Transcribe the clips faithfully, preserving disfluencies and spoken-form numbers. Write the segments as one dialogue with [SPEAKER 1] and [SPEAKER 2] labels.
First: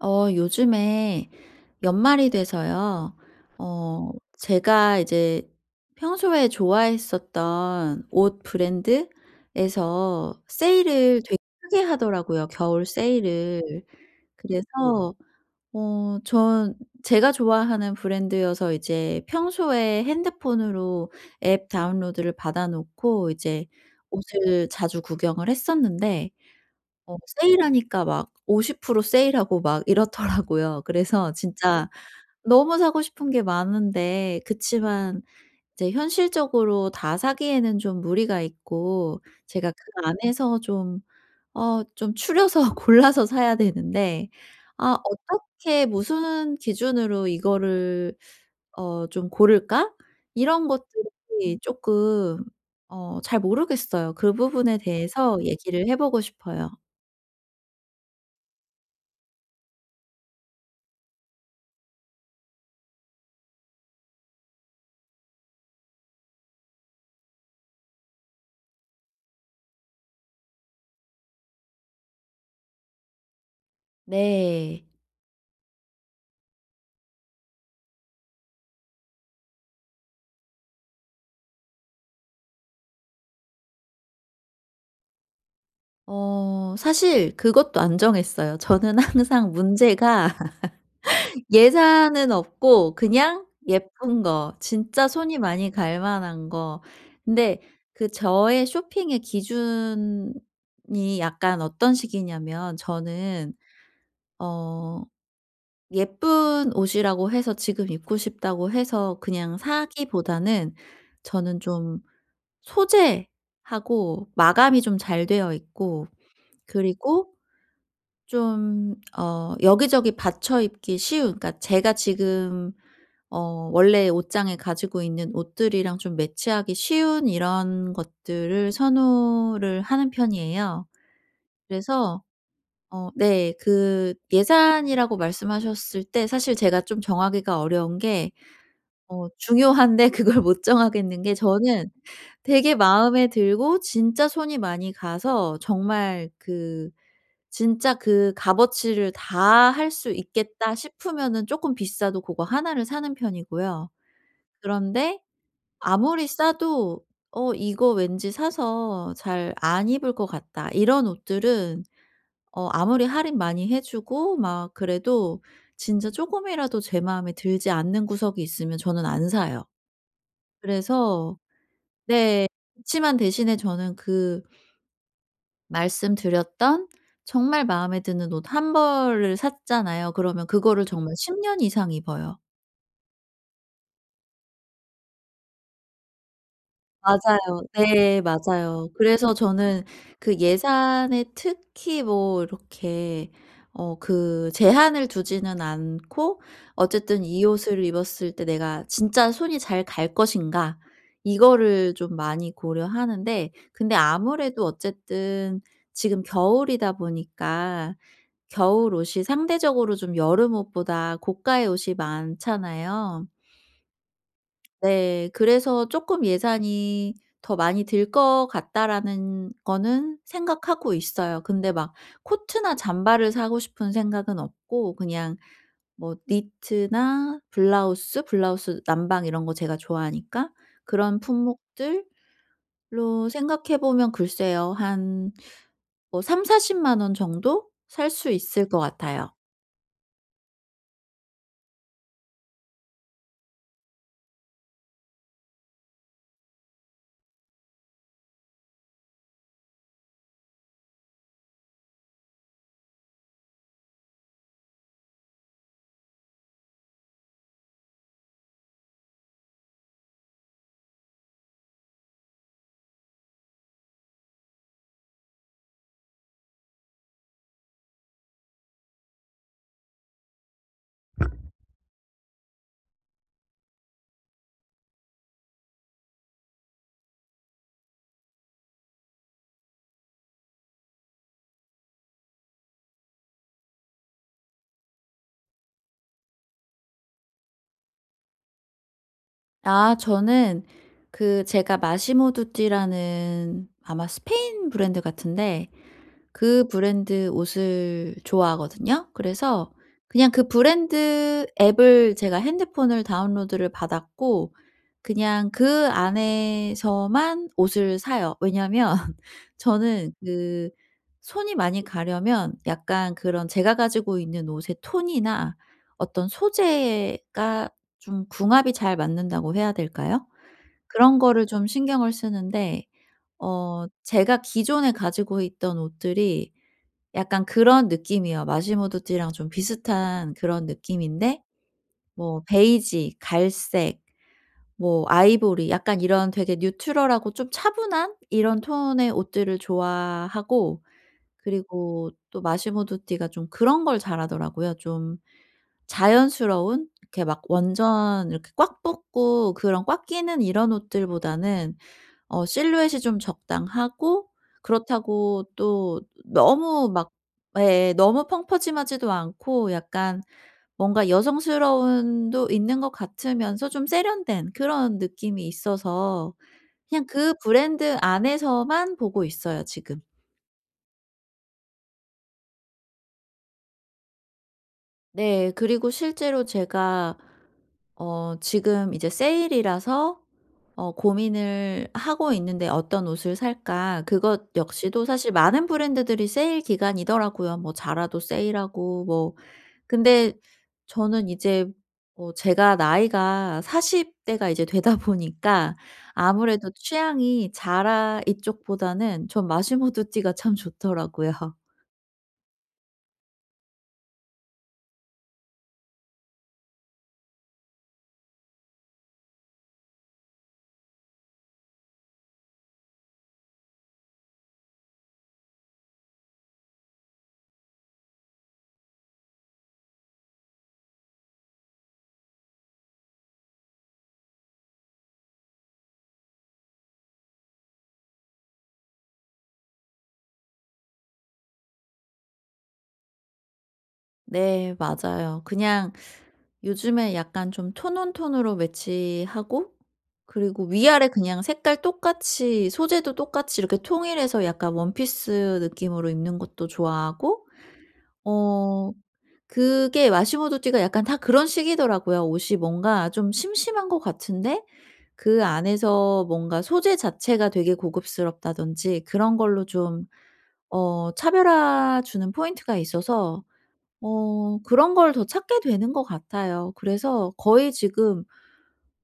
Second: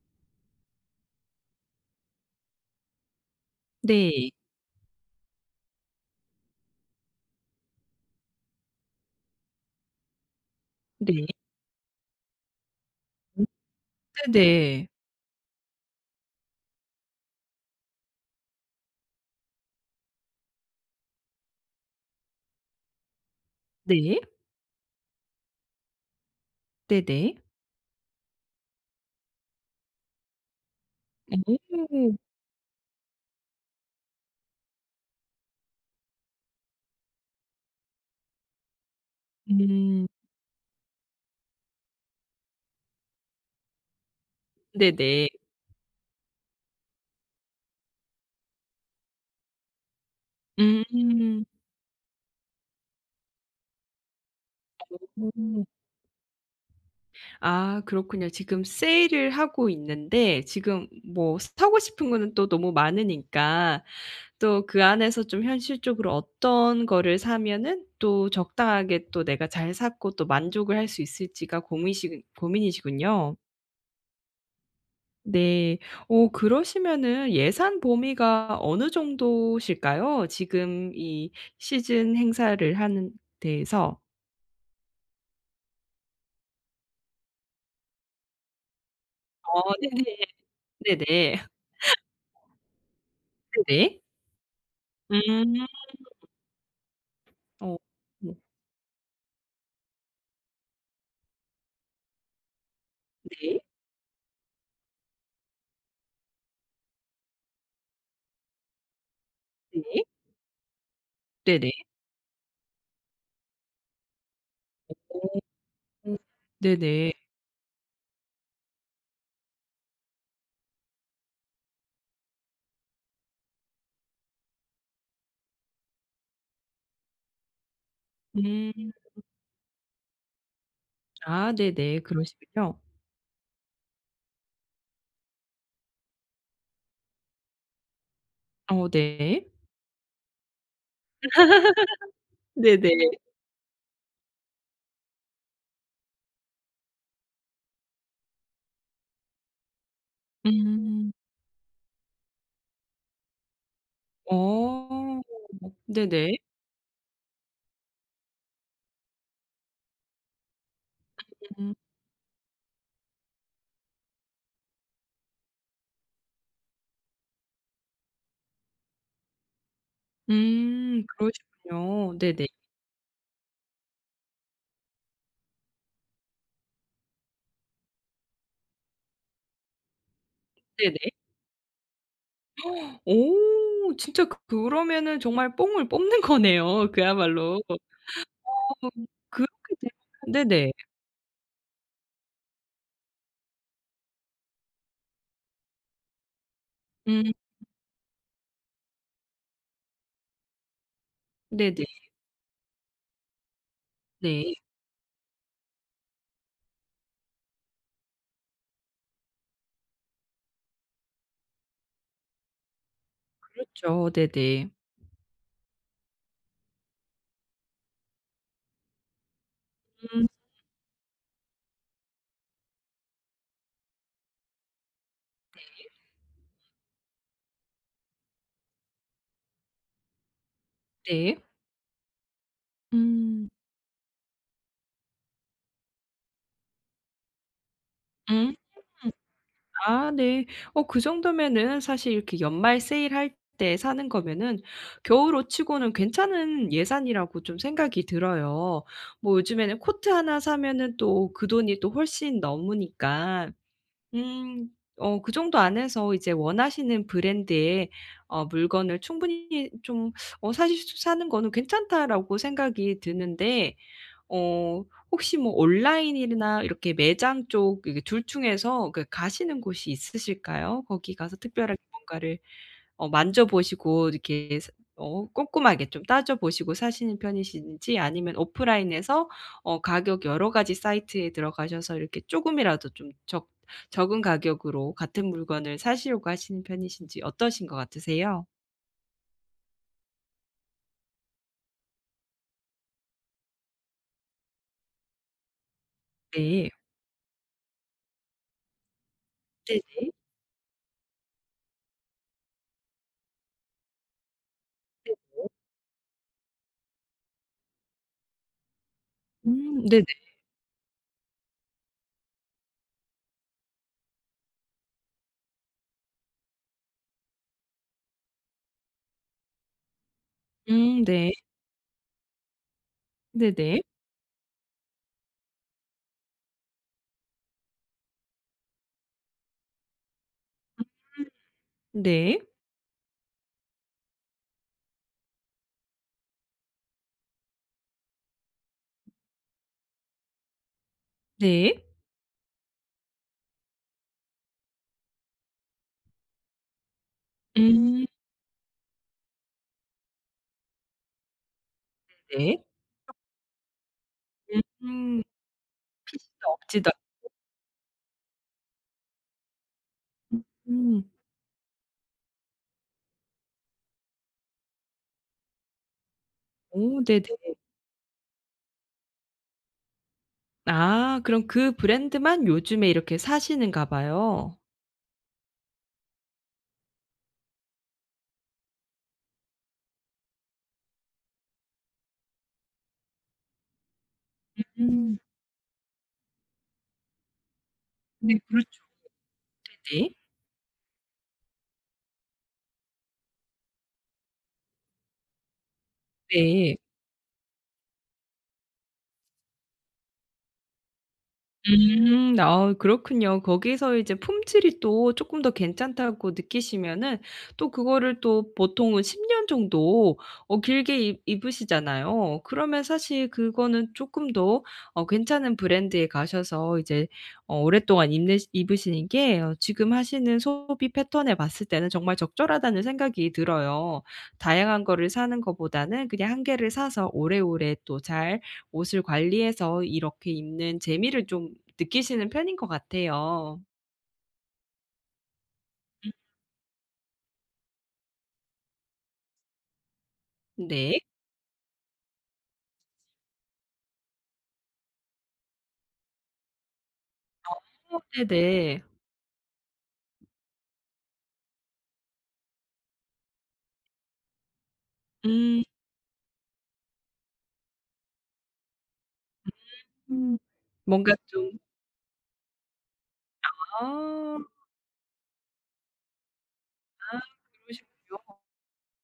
[SPEAKER 1] 어 요즘에 연말이 돼서요. 어
[SPEAKER 2] 네.
[SPEAKER 1] 제가 이제 평소에 좋아했었던 옷 브랜드에서 세일을
[SPEAKER 2] 네.
[SPEAKER 1] 되게 크게 하더라고요, 겨울
[SPEAKER 2] 음
[SPEAKER 1] 세일을.
[SPEAKER 2] 네네.
[SPEAKER 1] 그래서 어 전 제가 좋아하는 브랜드여서 이제 평소에 핸드폰으로 앱 다운로드를 받아 놓고 이제
[SPEAKER 2] 네.
[SPEAKER 1] 옷을 자주 구경을 했었는데 어
[SPEAKER 2] 네네.
[SPEAKER 1] 세일하니까 막 오십 퍼센트 세일하고 막 이렇더라고요. 그래서
[SPEAKER 2] 오.
[SPEAKER 1] 진짜 너무 사고 싶은 게 많은데 그치만 이제 현실적으로 다 사기에는 좀 무리가 있고, 제가
[SPEAKER 2] 음.
[SPEAKER 1] 그 안에서 좀 어 좀 추려서 골라서 사야 되는데 아
[SPEAKER 2] 네네.
[SPEAKER 1] 어떻게 무슨 기준으로 이거를 어 좀 고를까? 이런
[SPEAKER 2] 음.
[SPEAKER 1] 것들이 쪼끔 어 잘 모르겠어요. 그 부분에 대해서
[SPEAKER 2] 음.
[SPEAKER 1] 얘기를 해 보고 싶어요.
[SPEAKER 2] 아 그렇군요. 지금 세일을 하고 있는데 지금 뭐 사고 싶은 거는 또 너무 많으니까 또 그 안에서 좀 현실적으로 어떤 거를 사면은 또 적당하게 또 내가 잘 샀고 또 만족을 할 수 있을지가 고민이시 고민이시군요.
[SPEAKER 1] 네.
[SPEAKER 2] 네. 어 그러시면은 예산 범위가 어느 정도실까요? 지금 이 시즌 행사를 하는 데에서?
[SPEAKER 1] 어 사실 그것도 안 정했어요. 저는 항상
[SPEAKER 2] 어 네네.
[SPEAKER 1] 문제가
[SPEAKER 2] 네네.
[SPEAKER 1] 예산은 없고 그냥
[SPEAKER 2] 네네.
[SPEAKER 1] 예쁜 거 진짜 손이
[SPEAKER 2] 음.
[SPEAKER 1] 많이 갈 만한 거. 근데
[SPEAKER 2] 어
[SPEAKER 1] 그
[SPEAKER 2] 네.
[SPEAKER 1] 저의 쇼핑의 기준이 약간 어떤 식이냐면, 저는
[SPEAKER 2] 네.
[SPEAKER 1] 어 예쁜 옷이라고 해서 지금 입고 싶다고 해서 그냥
[SPEAKER 2] 네.
[SPEAKER 1] 사기보다는 저는
[SPEAKER 2] 네네.
[SPEAKER 1] 좀 소재하고 마감이 좀 잘 되어 있고
[SPEAKER 2] 음. 네네.
[SPEAKER 1] 그리고 좀 어 여기저기 받쳐 입기 쉬운, 그러니까 제가 지금 어 원래 옷장에 가지고 있는 옷들이랑 좀 매치하기 쉬운 이런 것들을
[SPEAKER 2] 음.
[SPEAKER 1] 선호를 하는 편이에요.
[SPEAKER 2] 아 네네.
[SPEAKER 1] 그래서
[SPEAKER 2] 그러시군요.
[SPEAKER 1] 어 네, 그 예산이라고 말씀하셨을 때 사실 제가 좀 정하기가 어려운 게
[SPEAKER 2] 어
[SPEAKER 1] 어
[SPEAKER 2] 네.
[SPEAKER 1] 중요한데 그걸 못 정하겠는 게, 저는 되게
[SPEAKER 2] 네네.
[SPEAKER 1] 마음에 들고 진짜 손이 많이 가서 정말 그 진짜 그 값어치를 다 할 수 있겠다
[SPEAKER 2] 음.
[SPEAKER 1] 싶으면은 쪼끔 비싸도 고거 하나를 사는 편이고요. 그런데
[SPEAKER 2] 어.
[SPEAKER 1] 아무리
[SPEAKER 2] 네네.
[SPEAKER 1] 싸도 '어 이거 왠지 사서 잘 안 입을 것 같다.' 이런
[SPEAKER 2] 음.
[SPEAKER 1] 옷들은 어 아무리 할인 많이 해 주고 막 그래도 진짜 쪼금이라도 제 마음에 들지 않는 구석이 있으면 저는 안 사요.
[SPEAKER 2] 음
[SPEAKER 1] 그래서
[SPEAKER 2] 그러시군요. 네네.
[SPEAKER 1] 네. 그치만 대신에 저는 그 말씀드렸던 정말 마음에 드는 옷 한 벌을 샀잖아요. 그러면 그거를
[SPEAKER 2] 네네.
[SPEAKER 1] 정말 십 년 이상 입어요.
[SPEAKER 2] 오 진짜 그 그러면은 정말 뽕을 뽑는 거네요, 그야말로.
[SPEAKER 1] 맞아요. 네 맞아요.
[SPEAKER 2] 어
[SPEAKER 1] 그래서
[SPEAKER 2] 그렇게
[SPEAKER 1] 저는 그
[SPEAKER 2] 되면 네네.
[SPEAKER 1] 예산에 특히 뭐 이렇게 어 그 제한을 두지는 않고 어쨌든
[SPEAKER 2] 음
[SPEAKER 1] '이 옷을 입었을 때 내가 진짜 손이 잘 갈 것인가.'
[SPEAKER 2] 네네.
[SPEAKER 1] 이거를 좀 많이 고려하는데, 근데
[SPEAKER 2] 네.
[SPEAKER 1] 아무래도 어쨌든 지금 겨울이다 보니까 겨울 옷이 상대적으로 좀 여름 옷보다 고가의 옷이 많잖아요.
[SPEAKER 2] 그렇죠. 네네.
[SPEAKER 1] 네. 그래서 조금 예산이 더 많이 들 것 같다.'라는 거는
[SPEAKER 2] 음
[SPEAKER 1] 생각하고 있어요. 근데 막 코트나 잠바를 사고 싶은 생각은 없고 그냥 뭐 니트나 블라우스, 블라우스 남방 이런 거 제가 좋아하니까 그런
[SPEAKER 2] 네.
[SPEAKER 1] 품목들로
[SPEAKER 2] 음.
[SPEAKER 1] 생각해 보면 글쎄요. 한 뭐 삼백 사십 십만 원 정도 살 수
[SPEAKER 2] 음.
[SPEAKER 1] 있을 것 같아요.
[SPEAKER 2] 아 네. 어 그 정도면은 사실 이렇게 연말 세일할 때 사는 거면은 겨울옷 치고는 괜찮은 예산이라고 좀 생각이 들어요. 뭐 요즘에는 코트 하나 사면은 또 그 돈이 또 훨씬 넘으니까. 음. 어 그 정도 안에서 이제 원하시는 브랜드의 어 물건을 충분히 좀, 어 사실 '사는 거는 괜찮다.'라고 생각이 드는데, 어 혹시 뭐 온라인이나 이렇게 매장 쪽 둘 중에서 그 가시는 곳이 있으실까요? 거기 가서 특별하게 뭔가를 어 만져 보시고 이렇게 사 어 꼼꼼하게 좀 따져 보시고 사시는 편이신지, 아니면 오프라인에서 어 가격 여러 가지 사이트에 들어가셔서 이렇게 쪼금이라도 좀 적 적은 가격으로 같은 물건을 사시려고 하시는 편이신지 어떠신 것 같으세요?
[SPEAKER 1] 아 저는 그 제가 마시모 두띠라는 아마 스페인 브랜드 같은데 그
[SPEAKER 2] 네.
[SPEAKER 1] 브랜드 옷을 좋아하거든요. 그래서
[SPEAKER 2] 네네.
[SPEAKER 1] 그냥 그 브랜드 앱을 제가 핸드폰을 다운로드를 받았고
[SPEAKER 2] 네.
[SPEAKER 1] 그냥 그 안에서만 옷을 사요. 왜냐면
[SPEAKER 2] 음 네네.
[SPEAKER 1] 저는 그 손이 많이 가려면 약간 그런 제가 가지고 있는 옷의 톤이나 어떤 소재가 좀 궁합이 잘 맞는다고 해야 될까요?
[SPEAKER 2] 음
[SPEAKER 1] 그런
[SPEAKER 2] 네.
[SPEAKER 1] 거를 좀 신경을 쓰는데
[SPEAKER 2] 네네.
[SPEAKER 1] 어 제가 기존에 가지고 있던 옷들이 약간 그런 느낌이에요. 마시모도 띠랑 좀 비슷한 그런
[SPEAKER 2] 음
[SPEAKER 1] 느낌인데
[SPEAKER 2] 네.
[SPEAKER 1] 뭐 베이지, 갈색, 뭐 아이보리, 약간 이런 되게 뉴트럴하고 좀 차분한 이런 톤의 옷들을 좋아하고,
[SPEAKER 2] 네.
[SPEAKER 1] 그리고 또 마시모 두띠가 좀 그런 걸 잘하더라고요. 좀 자연스러운, 이렇게 막
[SPEAKER 2] 음
[SPEAKER 1] 완전 이렇게 꽉 붙고 그런 꽉 끼는 이런 옷들보다는 어
[SPEAKER 2] 네.
[SPEAKER 1] 실루엣이 좀 적당하고
[SPEAKER 2] 음
[SPEAKER 1] 그렇다고 또
[SPEAKER 2] 피씨도
[SPEAKER 1] 너무
[SPEAKER 2] 없지도 않.
[SPEAKER 1] 막 예 너무 펑퍼짐하지도 않고, 약간
[SPEAKER 2] 음.
[SPEAKER 1] 뭔가 여성스러움도 있는 것 같으면서 좀 세련된 그런 느낌이 있어서
[SPEAKER 2] 오
[SPEAKER 1] 그냥
[SPEAKER 2] 네네.
[SPEAKER 1] 그 브랜드 안에서만 보고 있어요 지금.
[SPEAKER 2] 아 그럼 그 브랜드만 요즘에 이렇게 사시는가 봐요.
[SPEAKER 1] 네. 그리고 실제로 제가 어 지금 이제 세일이라서 어 고민을 하고 있는데 '어떤 옷을 살까?' 그것 역시도
[SPEAKER 2] 음.
[SPEAKER 1] 사실 많은 브랜드들이 세일 기간이더라고요. 뭐 자라도
[SPEAKER 2] 네 음. 그렇죠.
[SPEAKER 1] 세일하고 뭐.
[SPEAKER 2] 네.
[SPEAKER 1] 근데 저는 이제 어 제가 나이가 사십 대가 이제 되다 보니까 아무래도
[SPEAKER 2] 네.
[SPEAKER 1] 취향이 자라 이쪽보다는 전 마시모 두띠가 참 좋더라고요.
[SPEAKER 2] 음. 아 그렇군요. 거기서 이제 품질이 또 조금 더 괜찮다고 느끼시면은 또 그거를 또 보통은 십 년 정도 어 길게 입 입으시잖아요. 그러면 사실 그거는 조금 더 어 괜찮은 브랜드에 가셔서 이제 어 오랫동안 입는 입으시는 게, 어 지금 하시는 소비 패턴에 봤을 때는 정말 적절하다는 생각이 들어요. 다양한 거를 사는 것보다는 그냥 한 개를 사서 오래오래 또 잘 옷을 관리해서 이렇게 입는 재미를 좀 느끼시는 편인 것 같아요.
[SPEAKER 1] 네 맞아요. 그냥
[SPEAKER 2] 음.
[SPEAKER 1] 요즘에 약간 좀 톤온 톤으로 매치하고, 그리고
[SPEAKER 2] 네.
[SPEAKER 1] 위아래 그냥 색깔 똑같이 소재도 똑같이 이렇게 통일해서 약간 원피스 느낌으로 입는 것도 좋아하고
[SPEAKER 2] 어 네네.
[SPEAKER 1] 어 그게 마시모도띠가 약간 다 그런 식이더라고요. 옷이 뭔가 좀 심심한 것 같은데 그
[SPEAKER 2] 음.
[SPEAKER 1] 안에서 뭔가 소재 자체가 되게 고급스럽다든지 그런 걸로 좀 어
[SPEAKER 2] 뭔가 좀.
[SPEAKER 1] 차별화 주는 포인트가 있어서
[SPEAKER 2] 아.
[SPEAKER 1] 어 그런 걸 더 찾게 되는 것 같아요.
[SPEAKER 2] 아
[SPEAKER 1] 그래서 거의
[SPEAKER 2] 그러시군요.
[SPEAKER 1] 지금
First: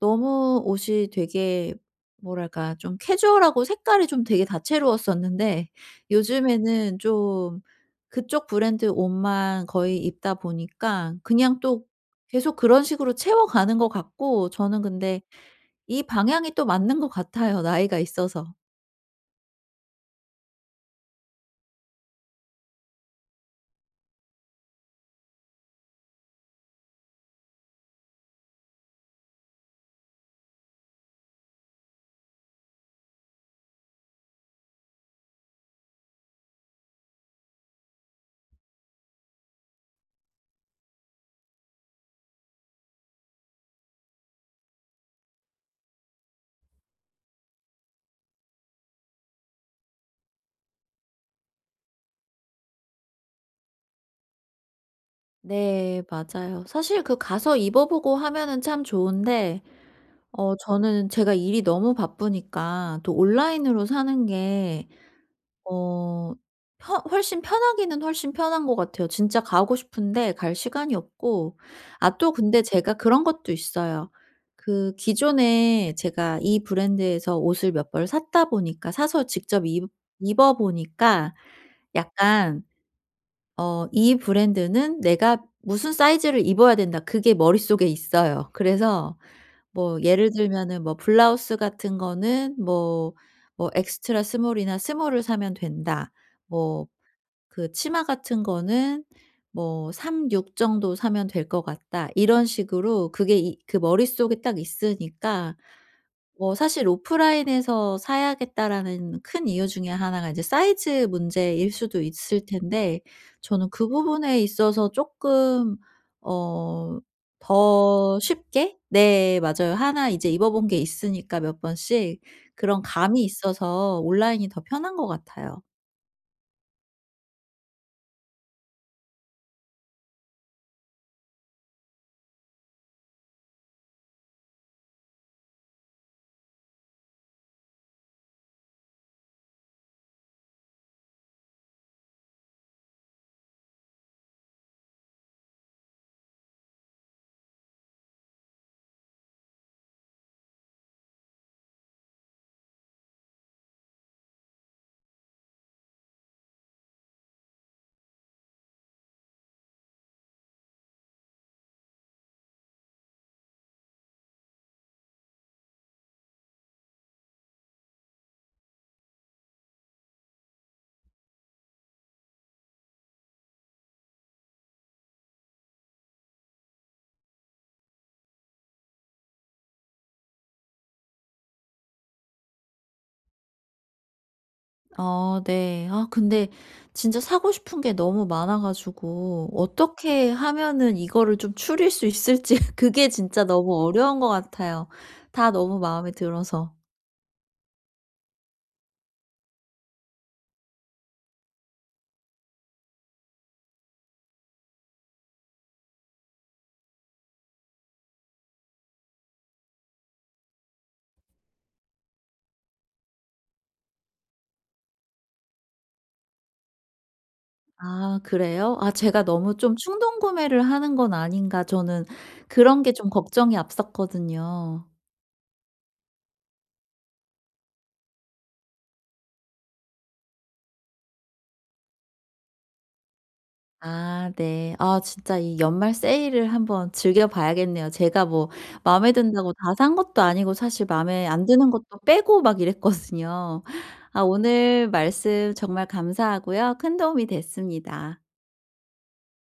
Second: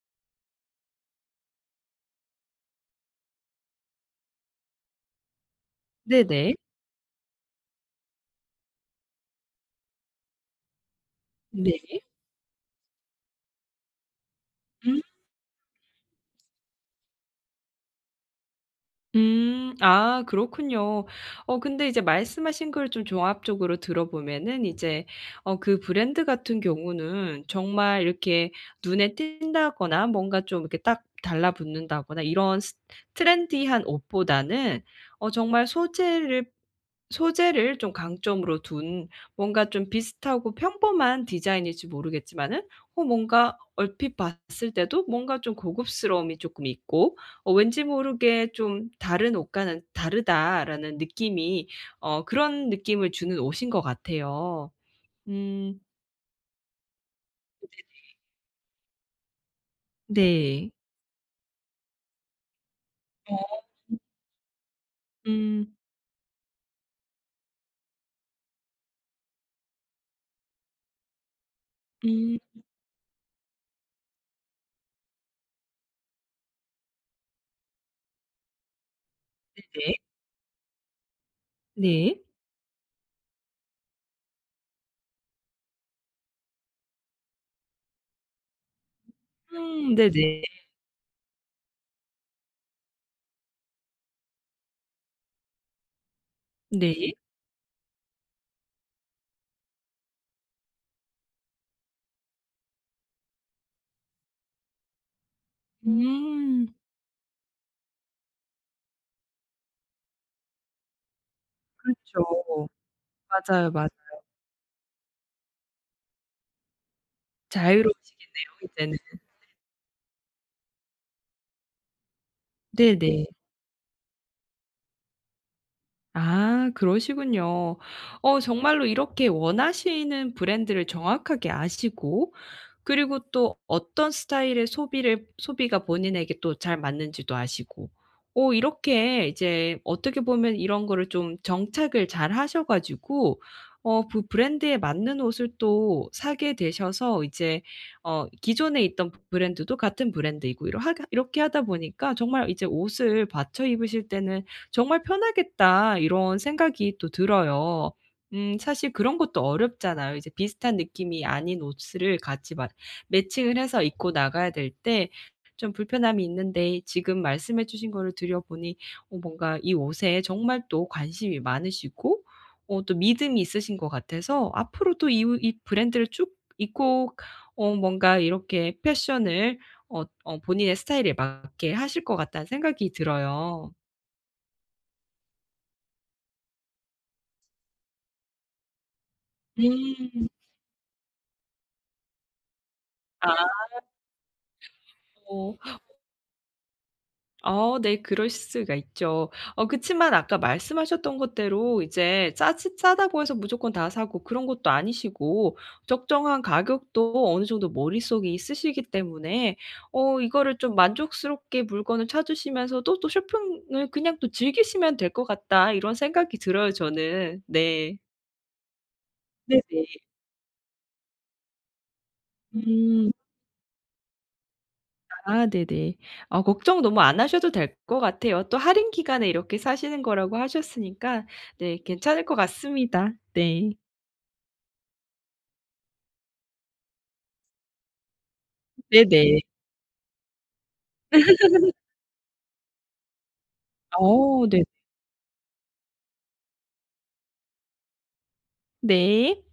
[SPEAKER 1] 너무 옷이 되게 뭐랄까 좀 캐주얼하고 색깔이 좀 되게 다채로웠었는데
[SPEAKER 2] 네네.
[SPEAKER 1] 요즘에는 좀 그쪽 브랜드 옷만 거의 입다 보니까 그냥
[SPEAKER 2] 네.
[SPEAKER 1] 또 계속 그런 식으로 채워가는 것 같고, 저는
[SPEAKER 2] 음.
[SPEAKER 1] 근데 이 방향이 또 맞는 것 같아요, 나이가 있어서.
[SPEAKER 2] 음. 아 그렇군요. 어 근데 이제 말씀하신 걸 좀 종합적으로 들어보면은 이제, 어 그 브랜드 같은 경우는 정말 이렇게 눈에 띈다거나 뭔가 좀 이렇게 딱 달라붙는다거나 이런 스 트렌디한 옷보다는, 어 정말 소재를 소재를 좀 강점으로 둔, 뭔가 좀 비슷하고 평범한 디자인일지 모르겠지만은 어 뭔가 얼핏 봤을 때도 뭔가 좀 고급스러움이 조금 있고, 어 왠지 모르게 좀 '다른 옷과는 다르다.'라는 느낌이, 어 그런 느낌을 주는 옷인 것 같아요. 음
[SPEAKER 1] 네 맞아요. 사실 그 가서 입어보고 하면은 참 좋은데 어
[SPEAKER 2] 네.
[SPEAKER 1] 저는 제가 일이 너무 바쁘니까 또
[SPEAKER 2] 어.
[SPEAKER 1] 온라인으로 사는 게
[SPEAKER 2] 음.
[SPEAKER 1] 어 편 훨씬 편하기는 훨씬 편한 것 같아요. 진짜 가고 싶은데 갈 시간이 없고. 아
[SPEAKER 2] 음
[SPEAKER 1] 또 근데 제가 그런 것도 있어요. 그 기존에 제가 이 브랜드에서 옷을 몇 벌 샀다 보니까 사서 직접 입
[SPEAKER 2] 네.
[SPEAKER 1] 입어 보니까
[SPEAKER 2] 네.
[SPEAKER 1] 약간 어 이 브랜드는 내가 무슨 사이즈를 입어야 된다, 그게 머릿속에 있어요. 그래서
[SPEAKER 2] 음
[SPEAKER 1] 뭐 예를
[SPEAKER 2] 네네.
[SPEAKER 1] 들면은 뭐 블라우스 같은 거는 뭐 뭐 엑스트라 스몰이나 스몰을 사면 된다, 뭐
[SPEAKER 2] 네.
[SPEAKER 1] 그 치마 같은 거는 뭐 삼십육 정도 사면 될 것 같다, 이런 식으로 그게 이 그 머릿속에 딱 있으니까 뭐
[SPEAKER 2] 음.
[SPEAKER 1] 사실 '오프라인에서 사야겠다.'라는 큰 이유 중에 하나가 이제 사이즈 문제일 수도 있을
[SPEAKER 2] 그렇죠.
[SPEAKER 1] 텐데 저는
[SPEAKER 2] 맞아요,
[SPEAKER 1] 그
[SPEAKER 2] 맞아요.
[SPEAKER 1] 부분에 있어서 쪼끔 어 더
[SPEAKER 2] 자유로우시겠네요,
[SPEAKER 1] 쉽게,
[SPEAKER 2] 이제는.
[SPEAKER 1] 네 맞아요, 하나 이제 입어 본 게 있으니까 몇 번씩 그런 감이
[SPEAKER 2] 네네.
[SPEAKER 1] 있어서 온라인이 더 편한 것 같아요.
[SPEAKER 2] 아 그러시군요. 어 정말로 이렇게 원하시는 브랜드를 정확하게 아시고, 그리고 또 어떤 스타일의 소비를 소비가 본인에게 또 잘 맞는지도 아시고, 오 이렇게 이제 어떻게 보면 이런 거를 좀 정착을 잘 하셔 가지고 어 그 브랜드에 맞는 옷을 또 사게 되셔서 이제 어 기존에 있던 브랜드도 같은 브랜드이고, 이러 하 이렇게 하다 보니까 정말 이제 옷을 받쳐 입으실 때는 정말 편하겠다.' 이런 생각이 또 들어요. 음 사실 그런 것도 어렵잖아요. 이제 비슷한 느낌이 아닌 옷을 같이 마 매칭을 해서 입고 나가야 될 때 좀 불편함이 있는데, 지금 말씀해 주신 거를 들여보니 어 뭔가 이 옷에 정말 또 관심이 많으시고, 어 또 믿음이 있으신 것 같아서 앞으로도 이 우- 이 브랜드를 쭉 입고 어 뭔가 이렇게 패션을 어 어 본인의 스타일에 맞게 하실 것 같다는 생각이 들어요.
[SPEAKER 1] 아 네. 아 근데 진짜 사고 싶은 게 너무 많아 가지고
[SPEAKER 2] 음.
[SPEAKER 1] 어떻게 하면은 이거를 좀 줄일 수 있을지 그게 진짜
[SPEAKER 2] 아.
[SPEAKER 1] 너무 어려운 것 같아요, 다
[SPEAKER 2] 어
[SPEAKER 1] 너무 마음에 들어서.
[SPEAKER 2] 아 네. 그럴 수가 있죠. 어 그치만 아까 말씀하셨던 것대로 이제 짜지 싸다고 해서 무조건 다 사고 그런 것도 아니시고, 적정한 가격도 어느 정도 머릿속에 있으시기 때문에 어 이거를 좀 만족스럽게 물건을 찾으시면서도 또 '쇼핑을 그냥 또 즐기시면 될 것 같다.' 이런 생각이 들어요, 저는. 네.
[SPEAKER 1] 아 그래요? 아 제가 너무 좀
[SPEAKER 2] 네네.
[SPEAKER 1] 충동 구매를 하는 건 아닌가, 저는 그런 게 좀
[SPEAKER 2] 음.
[SPEAKER 1] 걱정이 앞섰거든요.
[SPEAKER 2] 아 네네. 아 걱정 너무 안 하셔도 될 것 같아요. 또 할인 기간에 이렇게 사시는 거라고 하셨으니까 네 괜찮을 것 같습니다. 네.
[SPEAKER 1] 아 네. 아 진짜 이 연말 세일을 한번 즐겨 봐야겠네요. 제가 뭐 마음에
[SPEAKER 2] 네네.
[SPEAKER 1] 든다고 다 산 것도 아니고 사실 마음에 안 드는 것도 빼고 막 이랬거든요. 아
[SPEAKER 2] 어 네.
[SPEAKER 1] 오늘 말씀 정말 감사하고요. 큰 도움이 됐습니다.
[SPEAKER 2] 네.